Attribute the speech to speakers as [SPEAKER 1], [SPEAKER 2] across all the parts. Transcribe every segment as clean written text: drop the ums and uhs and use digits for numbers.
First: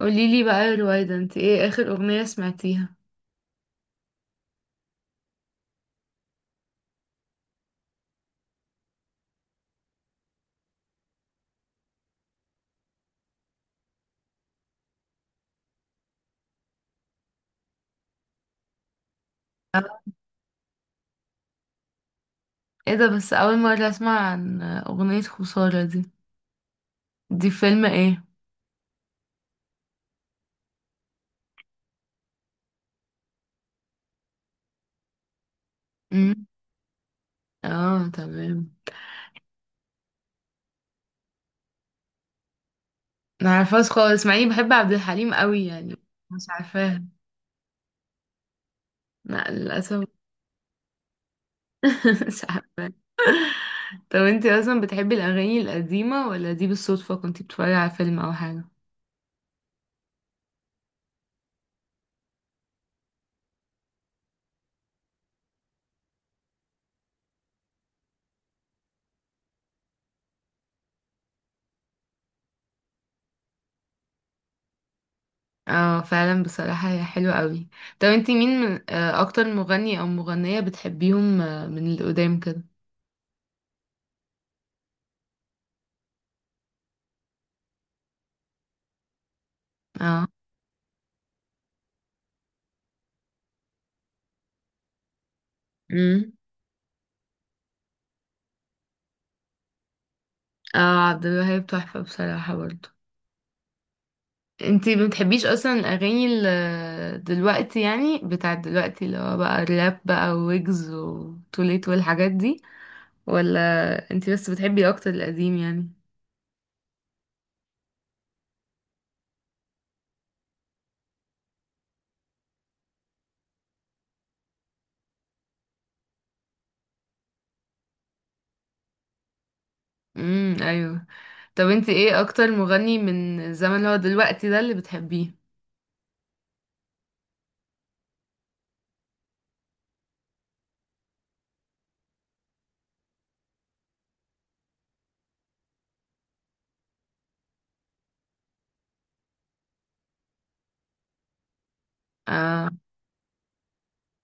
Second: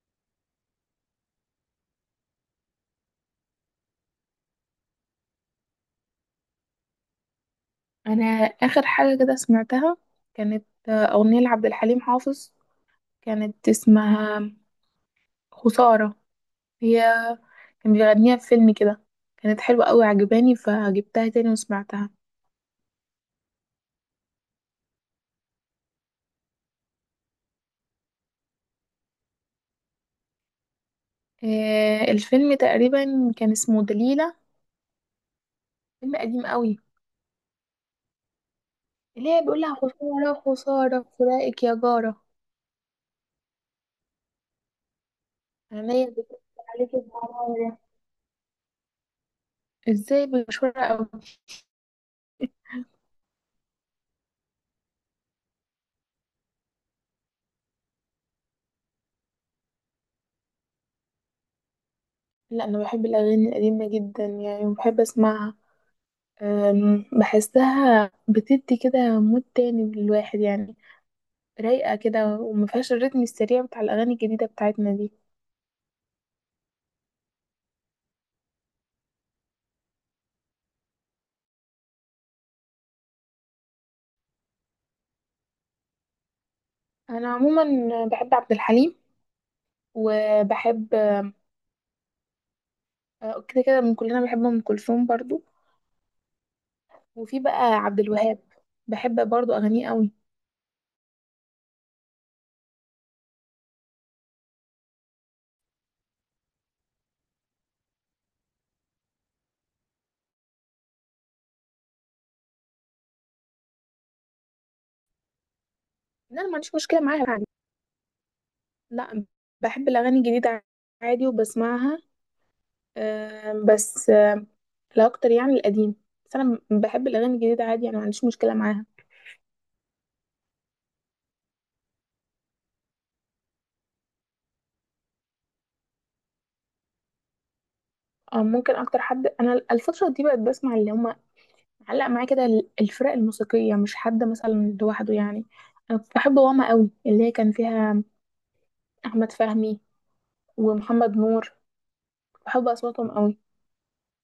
[SPEAKER 1] قوليلي بقى يا رويدة، انت ايه اخر اغنية سمعتيها؟
[SPEAKER 2] انا اخر حاجه كده سمعتها كانت اغنيه لعبد الحليم حافظ. كانت اسمها خساره. هي كان بيغنيها في فيلم كده. كانت حلوه
[SPEAKER 1] آه.
[SPEAKER 2] قوي عجباني فجبتها تاني وسمعتها.
[SPEAKER 1] ايه ده؟ بس اول مرة اسمع عن اغنية خسارة دي. دي فيلم ايه؟
[SPEAKER 2] الفيلم تقريبا كان اسمه دليله، فيلم
[SPEAKER 1] امم
[SPEAKER 2] قديم قوي.
[SPEAKER 1] اه، تمام.
[SPEAKER 2] اللي هي بيقول لها خساره خساره فراقك يا جاره،
[SPEAKER 1] ما عارفاش خالص، مع اني بحب عبد الحليم قوي يعني.
[SPEAKER 2] عينيا بتقول
[SPEAKER 1] مش
[SPEAKER 2] عليكي
[SPEAKER 1] عارفاها.
[SPEAKER 2] بمرارة،
[SPEAKER 1] لا، للاسف.
[SPEAKER 2] ازاي بشوره قوي.
[SPEAKER 1] مش عارفاها. طب انت اصلا بتحبي الاغاني القديمة، ولا دي بالصدفة كنت بتتفرجي على فيلم او حاجة؟
[SPEAKER 2] لا، انا بحب الاغاني القديمه جدا يعني وبحب اسمعها. بحسها بتدي كده مود تاني للواحد يعني، رايقة كده ومفيهاش الريتم السريع بتاع الأغاني الجديدة بتاعتنا دي.
[SPEAKER 1] اه فعلا، بصراحة هي حلوة قوي. طب انت مين من اكتر مغني او مغنية بتحبيهم، من القدام كده؟
[SPEAKER 2] أنا عموما بحب عبد الحليم، وبحب كده كده من كلنا بحب أم كلثوم برضو،
[SPEAKER 1] اه.
[SPEAKER 2] وفي بقى عبد الوهاب بحب برضو أغانيه قوي.
[SPEAKER 1] اه، عبد الوهاب تحفة بصراحة برضو. انتي ما بتحبيش اصلا الاغاني دلوقتي يعني، بتاعت دلوقتي، اللي هو بقى الراب بقى، ويجز وتوليت والحاجات دي؟ ولا انتي بس بتحبي اكتر القديم يعني؟
[SPEAKER 2] لا، أنا ما عنديش مشكلة معاها يعني. لا، بحب الأغاني الجديدة عادي وبسمعها. أم، بس أم، لا أكتر يعني القديم. بس أنا بحب الأغاني الجديدة عادي يعني ما عنديش مشكلة معاها.
[SPEAKER 1] ايوه. طب انتي ايه اكتر مغني من الزمن اللي هو دلوقتي ده اللي بتحبيه؟
[SPEAKER 2] ممكن اكتر حد انا الفتره دي بقت بسمع اللي هم علق معايا كده الفرق الموسيقيه، مش حد مثلا لوحده يعني. انا كنت بحب واما قوي اللي هي كان فيها احمد فهمي ومحمد نور، بحب
[SPEAKER 1] اه.
[SPEAKER 2] اصواتهم قوي.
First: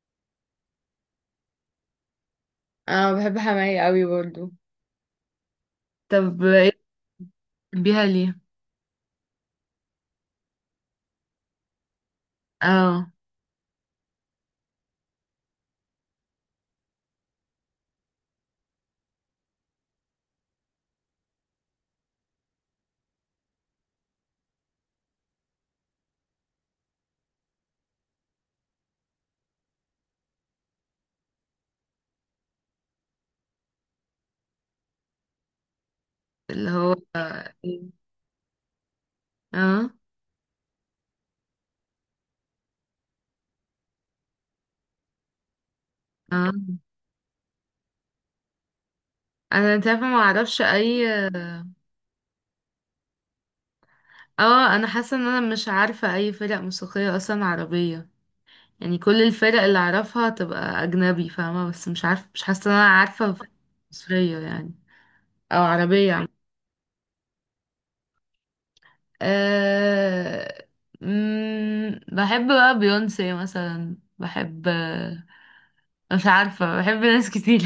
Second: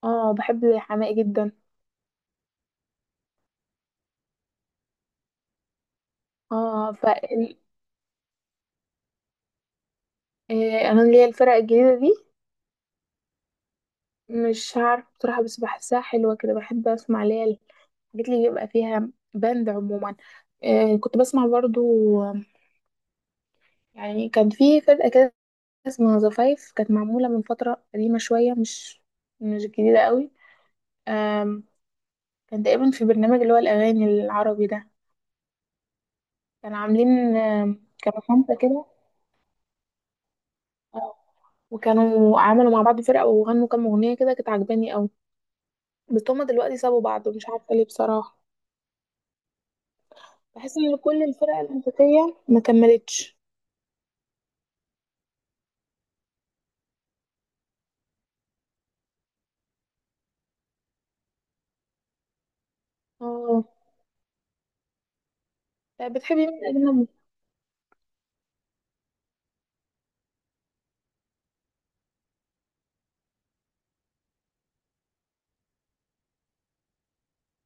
[SPEAKER 2] اه، بحب حماقي جدا.
[SPEAKER 1] اه، بحب حماية قوي برضو. طب ايه،
[SPEAKER 2] اه ف
[SPEAKER 1] بتحبيها ليه؟
[SPEAKER 2] انا اللي هي الفرق الجديده دي،
[SPEAKER 1] اه،
[SPEAKER 2] مش عارفه بصراحه بس بحسها حلوه كده، بحب اسمع اللي هي الحاجات اللي بيبقى فيها باند عموما. كنت بسمع برضو، آه، يعني كان في فرقه كده اسمها زفايف، كانت معمولة من فترة قديمة شوية، مش جديدة قوي. آم، كان تقريبا في برنامج اللي هو الأغاني العربي ده،
[SPEAKER 1] اللي
[SPEAKER 2] كانوا
[SPEAKER 1] هو.
[SPEAKER 2] عاملين،
[SPEAKER 1] ايه؟
[SPEAKER 2] كانوا خمسة كده.
[SPEAKER 1] اه،
[SPEAKER 2] آه، وكانوا عملوا مع بعض فرقة وغنوا كام أغنية كده كانت عجباني قوي. بس هما
[SPEAKER 1] اه.
[SPEAKER 2] دلوقتي سابوا بعض ومش عارفة ليه بصراحة.
[SPEAKER 1] انت عارفة، ما اعرفش
[SPEAKER 2] بحس إن
[SPEAKER 1] اي.
[SPEAKER 2] كل الفرق الموسيقية ما كملتش.
[SPEAKER 1] اه، انا حاسه ان انا مش عارفه اي فرق موسيقيه اصلا عربيه. يعني كل الفرق اللي اعرفها تبقى اجنبي، فاهمه؟ بس مش عارفه، مش حاسه ان انا عارفه فرق
[SPEAKER 2] اه.
[SPEAKER 1] مصريه يعني، او عربيه
[SPEAKER 2] طب
[SPEAKER 1] عم.
[SPEAKER 2] بتحبي مين أجنبي؟
[SPEAKER 1] أه... بحب بقى بيونسي مثلا، مش عارفه، بحب ناس كتير.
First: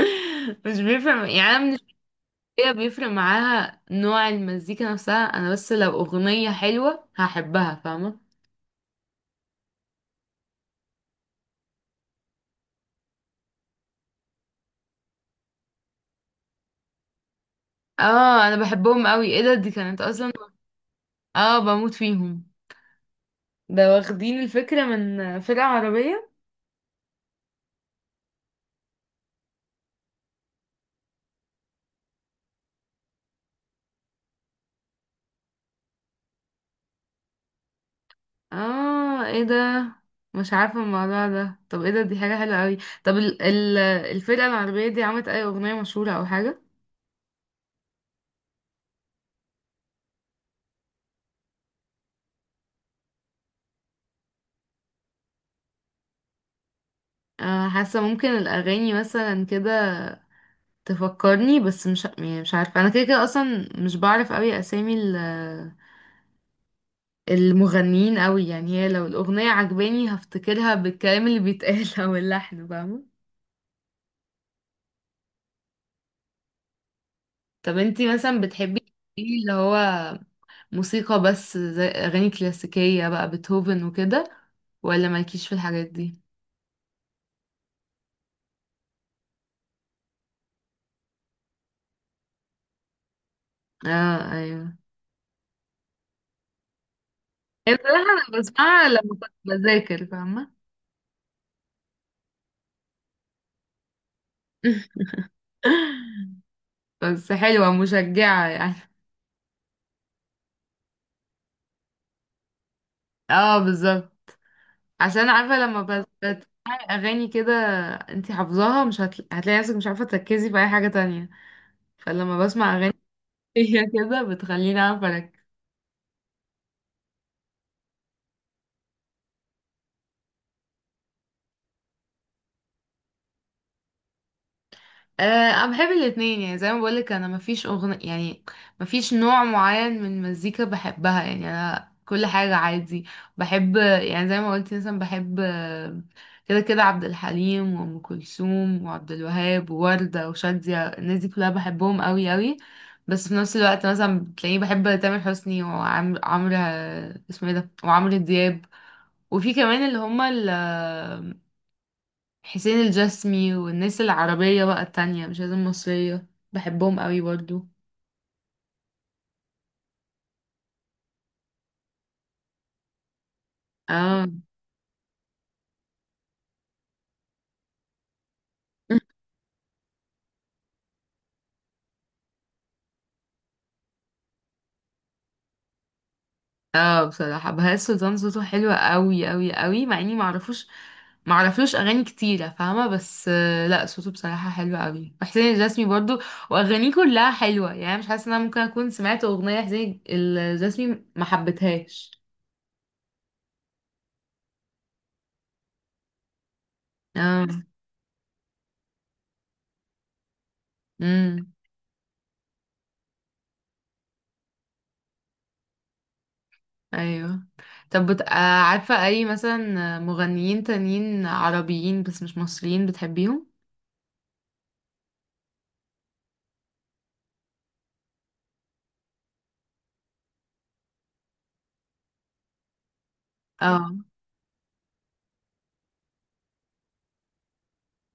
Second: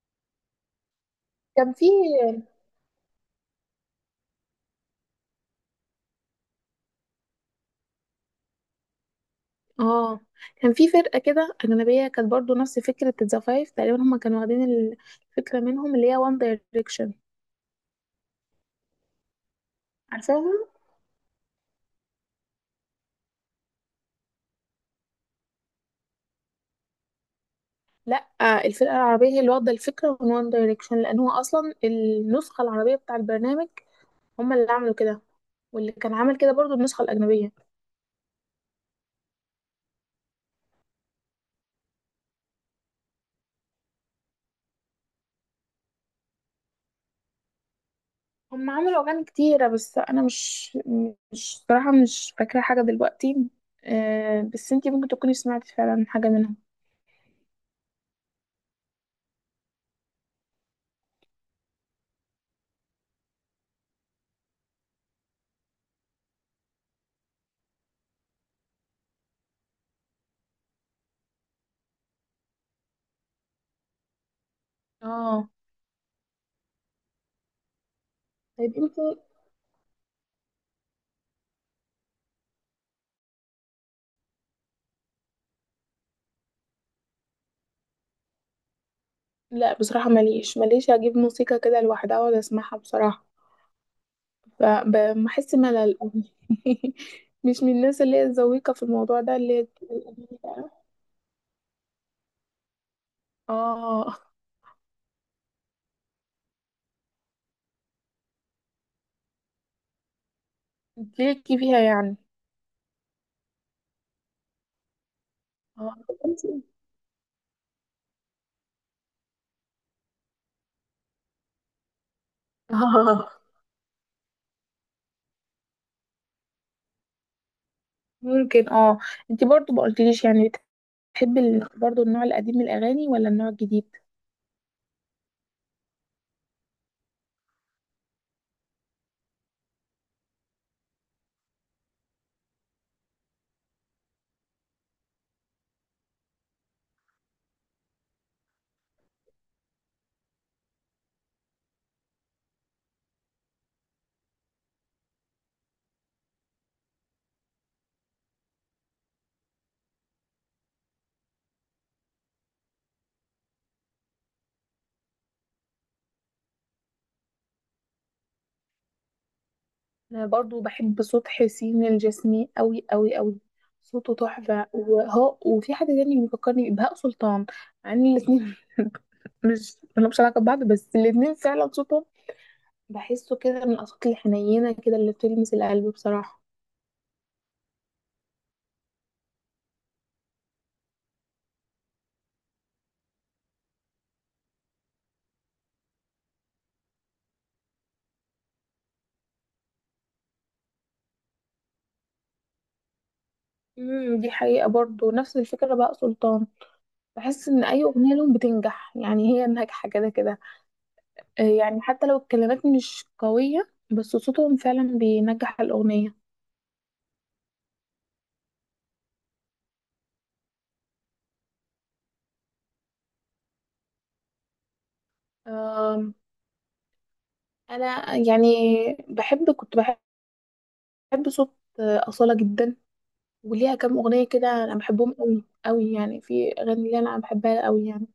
[SPEAKER 1] مش بيفرق يعني، انا
[SPEAKER 2] كان
[SPEAKER 1] من
[SPEAKER 2] في،
[SPEAKER 1] الشخصيه بيفرق معاها نوع المزيكا نفسها. انا بس لو اغنيه حلوه هحبها، فاهمه؟
[SPEAKER 2] اه، كان في فرقة كده أجنبية كانت برضو نفس فكرة ذا فايف تقريبا، هما كانوا واخدين الفكرة منهم اللي هي وان دايركشن.
[SPEAKER 1] اه، انا بحبهم قوي. ايه ده؟ دي كانت اصلا.
[SPEAKER 2] عارفاهم؟
[SPEAKER 1] اه، بموت فيهم. ده واخدين الفكرة من فرقة عربية؟
[SPEAKER 2] لا، الفرقة العربية هي اللي واخدة الفكرة من وان دايركشن، لأن هو أصلا النسخة العربية بتاع البرنامج. هما اللي عملوا كده، واللي كان عمل كده برضو النسخة الأجنبية.
[SPEAKER 1] اه، ايه ده؟ مش عارفة الموضوع ده. طب ايه ده؟ دي حاجة حلوة اوي. طب ال الفرقة العربية دي عملت اي اغنية مشهورة او حاجة؟
[SPEAKER 2] هما عملوا أغاني كتيرة بس أنا مش مش صراحة مش فاكرة حاجة دلوقتي. بس انتي ممكن تكوني سمعتي فعلا حاجة منهم.
[SPEAKER 1] حاسة ممكن الاغاني مثلا كده تفكرني، بس مش يعني، مش عارفة. انا كده كده اصلا مش بعرف اوي اسامي المغنيين اوي يعني. هي لو الاغنية عجباني هفتكرها بالكلام اللي بيتقال، او اللحن، فاهمة؟
[SPEAKER 2] اه.
[SPEAKER 1] طب انتي مثلا
[SPEAKER 2] طيب
[SPEAKER 1] بتحبي
[SPEAKER 2] انتي،
[SPEAKER 1] ايه، اللي هو موسيقى بس، زي أغاني كلاسيكية بقى، بيتهوفن وكده؟ ولا مالكيش في الحاجات دي؟
[SPEAKER 2] لا بصراحة ماليش اجيب موسيقى كده لوحدها واقعد اسمعها بصراحة،
[SPEAKER 1] اه، ايوه.
[SPEAKER 2] فبحس ملل أوي. مش من
[SPEAKER 1] هي
[SPEAKER 2] الناس
[SPEAKER 1] بصراحة
[SPEAKER 2] اللي هي
[SPEAKER 1] أنا
[SPEAKER 2] الذويقة في
[SPEAKER 1] بسمعها لما
[SPEAKER 2] الموضوع
[SPEAKER 1] كنت
[SPEAKER 2] ده اللي هي بتجيب
[SPEAKER 1] بذاكر،
[SPEAKER 2] الأغاني
[SPEAKER 1] فاهمة؟
[SPEAKER 2] بقى. اه،
[SPEAKER 1] بس حلوة، مشجعة يعني.
[SPEAKER 2] ليكي فيها يعني.
[SPEAKER 1] اه، بالظبط. عشان عارفة لما
[SPEAKER 2] اه.
[SPEAKER 1] بتسمعي أغاني كده انتي حافظاها، مش هتلاقي نفسك مش عارفة تركزي في أي حاجة تانية. فلما بسمع أغاني،
[SPEAKER 2] آه،
[SPEAKER 1] هي كده بتخليني أعرف أركز.
[SPEAKER 2] ممكن اه. انت برضو ما قلتليش يعني، بتحبي برضو النوع القديم من الاغاني ولا النوع الجديد.
[SPEAKER 1] أه، انا بحب الاتنين يعني. زي ما بقولك، انا مفيش اغنية يعني، مفيش نوع معين من المزيكا بحبها يعني. انا كل حاجة عادي بحب يعني. زي ما قلت مثلا بحب، كده كده، عبد الحليم وام كلثوم وعبد الوهاب ووردة وشادية، الناس دي كلها بحبهم قوي قوي. بس في نفس الوقت مثلا بتلاقيني بحب تامر حسني، وعمرو عمرو آه، اسمه ايه ده، وعمرو دياب. وفي كمان اللي هما حسين الجسمي، والناس العربية بقى التانية، مش لازم مصرية، بحبهم قوي برضو.
[SPEAKER 2] انا برضو بحب صوت حسين الجسمي قوي قوي قوي، صوته
[SPEAKER 1] اه.
[SPEAKER 2] تحفة. وهو وفي حد تاني بيفكرني، بهاء سلطان، مع ان الاتنين مش ملهمش علاقة ببعض، بس الاتنين فعلا صوتهم بحسه كده من الأصوات الحنينة كده اللي بتلمس القلب بصراحة.
[SPEAKER 1] اه، بصراحة بهاء سلطان صوته حلو قوي قوي قوي، مع اني معرفلوش اغاني كتيرة، فاهمة؟ بس لا، صوته بصراحة حلو قوي. وحسين الجسمي برضو واغانيه كلها حلوة يعني، مش حاسة ان انا ممكن اكون سمعت اغنية حسين الجسمي ما حبيتهاش.
[SPEAKER 2] امم، دي حقيقة برضو. نفس الفكرة بقى سلطان،
[SPEAKER 1] اه،
[SPEAKER 2] بحس إن أي أغنية لهم بتنجح، يعني هي ناجحة كده كده.
[SPEAKER 1] امم،
[SPEAKER 2] يعني حتى لو الكلمات مش قوية بس صوتهم فعلا بينجح الأغنية.
[SPEAKER 1] ايوه. طب بت... آه، عارفة اي مثلا مغنيين تانيين عربيين بس مش مصريين بتحبيهم؟
[SPEAKER 2] آم، أنا يعني كنت بحب صوت أصالة جدا، وليها
[SPEAKER 1] اه،
[SPEAKER 2] كام أغنية كده أنا بحبهم قوي قوي يعني، في أغاني اللي أنا بحبها قوي يعني.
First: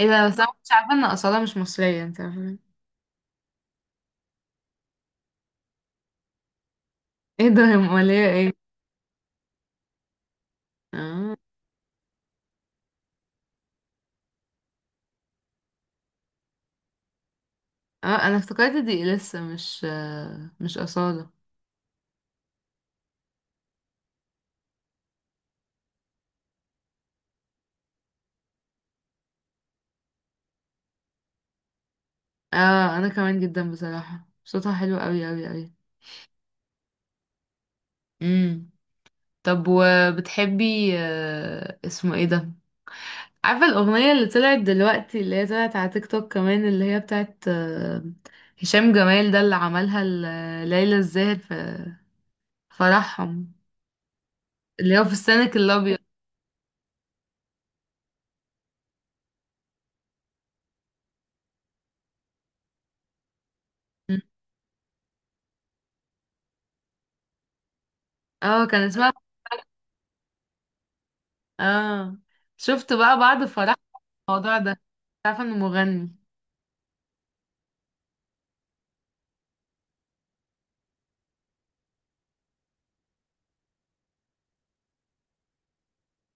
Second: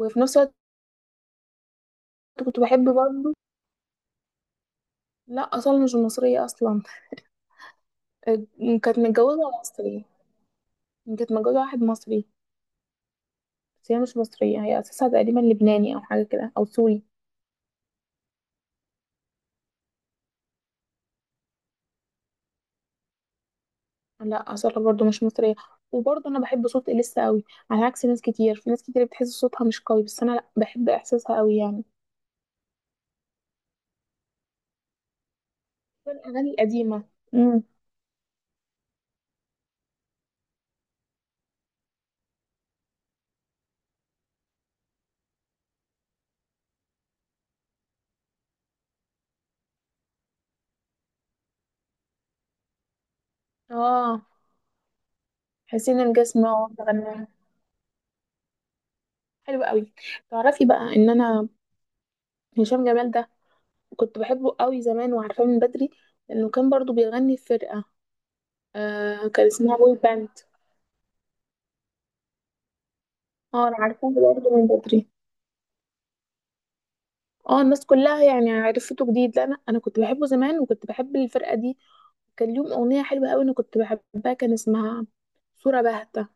[SPEAKER 1] ايه ده؟
[SPEAKER 2] نفس
[SPEAKER 1] بس انا
[SPEAKER 2] الوقت
[SPEAKER 1] مش عارفة ان أصالة مش مصرية، انت عارفة؟
[SPEAKER 2] كنت بحب برضه، لا اصلا مش مصرية اصلا.
[SPEAKER 1] ايه ده يا مولية،
[SPEAKER 2] آه،
[SPEAKER 1] ايه!
[SPEAKER 2] كانت متجوزة مصري، كانت
[SPEAKER 1] اه.
[SPEAKER 2] متجوزة واحد مصري، بس هي مش مصرية، هي اساسها تقريبا لبناني او حاجة كده او سوري.
[SPEAKER 1] اه، انا افتكرت دي لسه مش أصالة.
[SPEAKER 2] لا اصلا برضو مش مصرية. وبرضه انا بحب صوت اليسا قوي، على عكس ناس كتير، في ناس كتير بتحس صوتها مش قوي، بس انا لا بحب احساسها قوي يعني.
[SPEAKER 1] اه، انا كمان جدا، بصراحة صوتها حلو قوي قوي قوي.
[SPEAKER 2] الاغاني القديمة. امم.
[SPEAKER 1] امم طب وبتحبي اسمه ايه ده، عارفة الأغنية اللي طلعت دلوقتي، اللي هي طلعت على تيك توك كمان، اللي هي بتاعت هشام جمال ده، اللي عملها ليلى الزاهر في فرحهم،
[SPEAKER 2] اه،
[SPEAKER 1] اللي هو في السنك الأبيض؟
[SPEAKER 2] حسين الجسم اه غناها حلو قوي. تعرفي بقى ان انا هشام جمال ده كنت
[SPEAKER 1] مم.
[SPEAKER 2] بحبه قوي زمان وعارفاه من بدري، لانه كان برضو بيغني في فرقة.
[SPEAKER 1] اه، كان اسمها.
[SPEAKER 2] آه، كان اسمها بوي باند.
[SPEAKER 1] اه، شفت بقى بعد
[SPEAKER 2] اه،
[SPEAKER 1] فرح
[SPEAKER 2] انا عارفاه برضه
[SPEAKER 1] الموضوع
[SPEAKER 2] من
[SPEAKER 1] ده
[SPEAKER 2] بدري.
[SPEAKER 1] مش عارفة انه مغني.
[SPEAKER 2] اه، الناس كلها يعني عرفته جديد، لا انا، انا كنت بحبه زمان وكنت بحب الفرقه دي. كان ليهم اغنيه حلوه قوي انا كنت بحبها، كان اسمها صوره باهته،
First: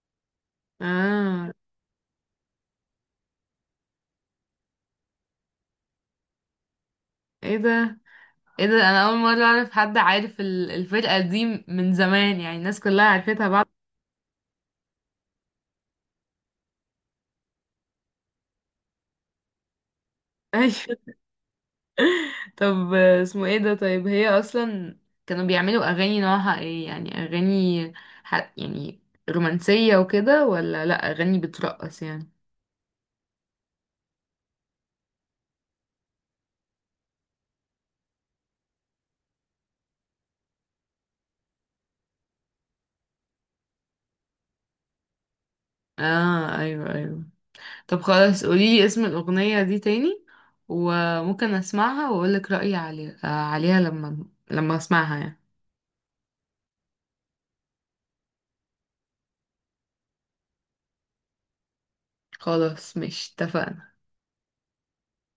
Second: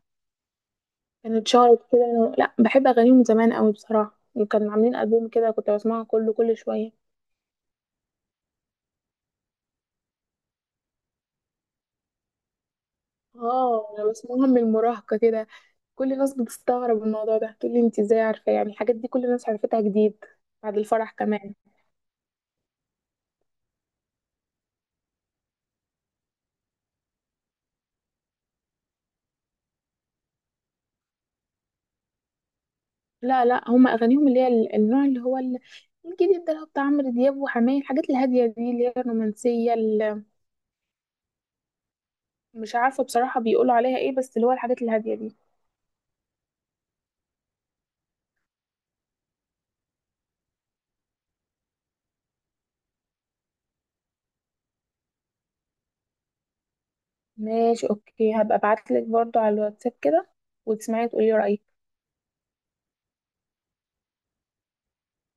[SPEAKER 2] كانت
[SPEAKER 1] اه،
[SPEAKER 2] شهرت كده. لا بحب اغانيهم من زمان قوي بصراحه، وكانوا عاملين البوم كده كنت بسمعه كله كل شويه.
[SPEAKER 1] ايه ده؟ ايه ده؟ انا اول مرة اعرف حد عارف الفرقة دي من زمان يعني، الناس كلها عرفتها بعد.
[SPEAKER 2] اه انا بسمعهم من المراهقه كده. كل الناس بتستغرب الموضوع ده، تقول لي انت ازاي عارفه يعني الحاجات دي، كل الناس عرفتها جديد بعد الفرح كمان.
[SPEAKER 1] طب اسمه ايه ده، طيب هي اصلا كانوا بيعملوا اغاني نوعها ايه؟ يعني اغاني يعني رومانسية وكده، ولا لا، اغاني بترقص يعني؟
[SPEAKER 2] لا لا، هم اغانيهم اللي هي النوع اللي هو الجديد ده، اللي هو بتاع عمرو دياب وحماية، الحاجات الهاديه دي اللي هي الرومانسيه، اللي مش عارفه بصراحه بيقولوا عليها ايه، بس اللي هو الحاجات الهاديه دي.
[SPEAKER 1] اه، ايوه، ايوه. طب خلاص، قوليلي اسم الاغنية دي تاني وممكن اسمعها واقولك رأيي عليها، عليها لما اسمعها يعني.
[SPEAKER 2] ماشي، اوكي، هبقى ابعت لك برضو على الواتساب كده وتسمعي تقولي رايك.
[SPEAKER 1] خلاص، مش اتفقنا.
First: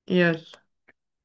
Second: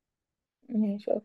[SPEAKER 1] يلا
[SPEAKER 2] ماشي.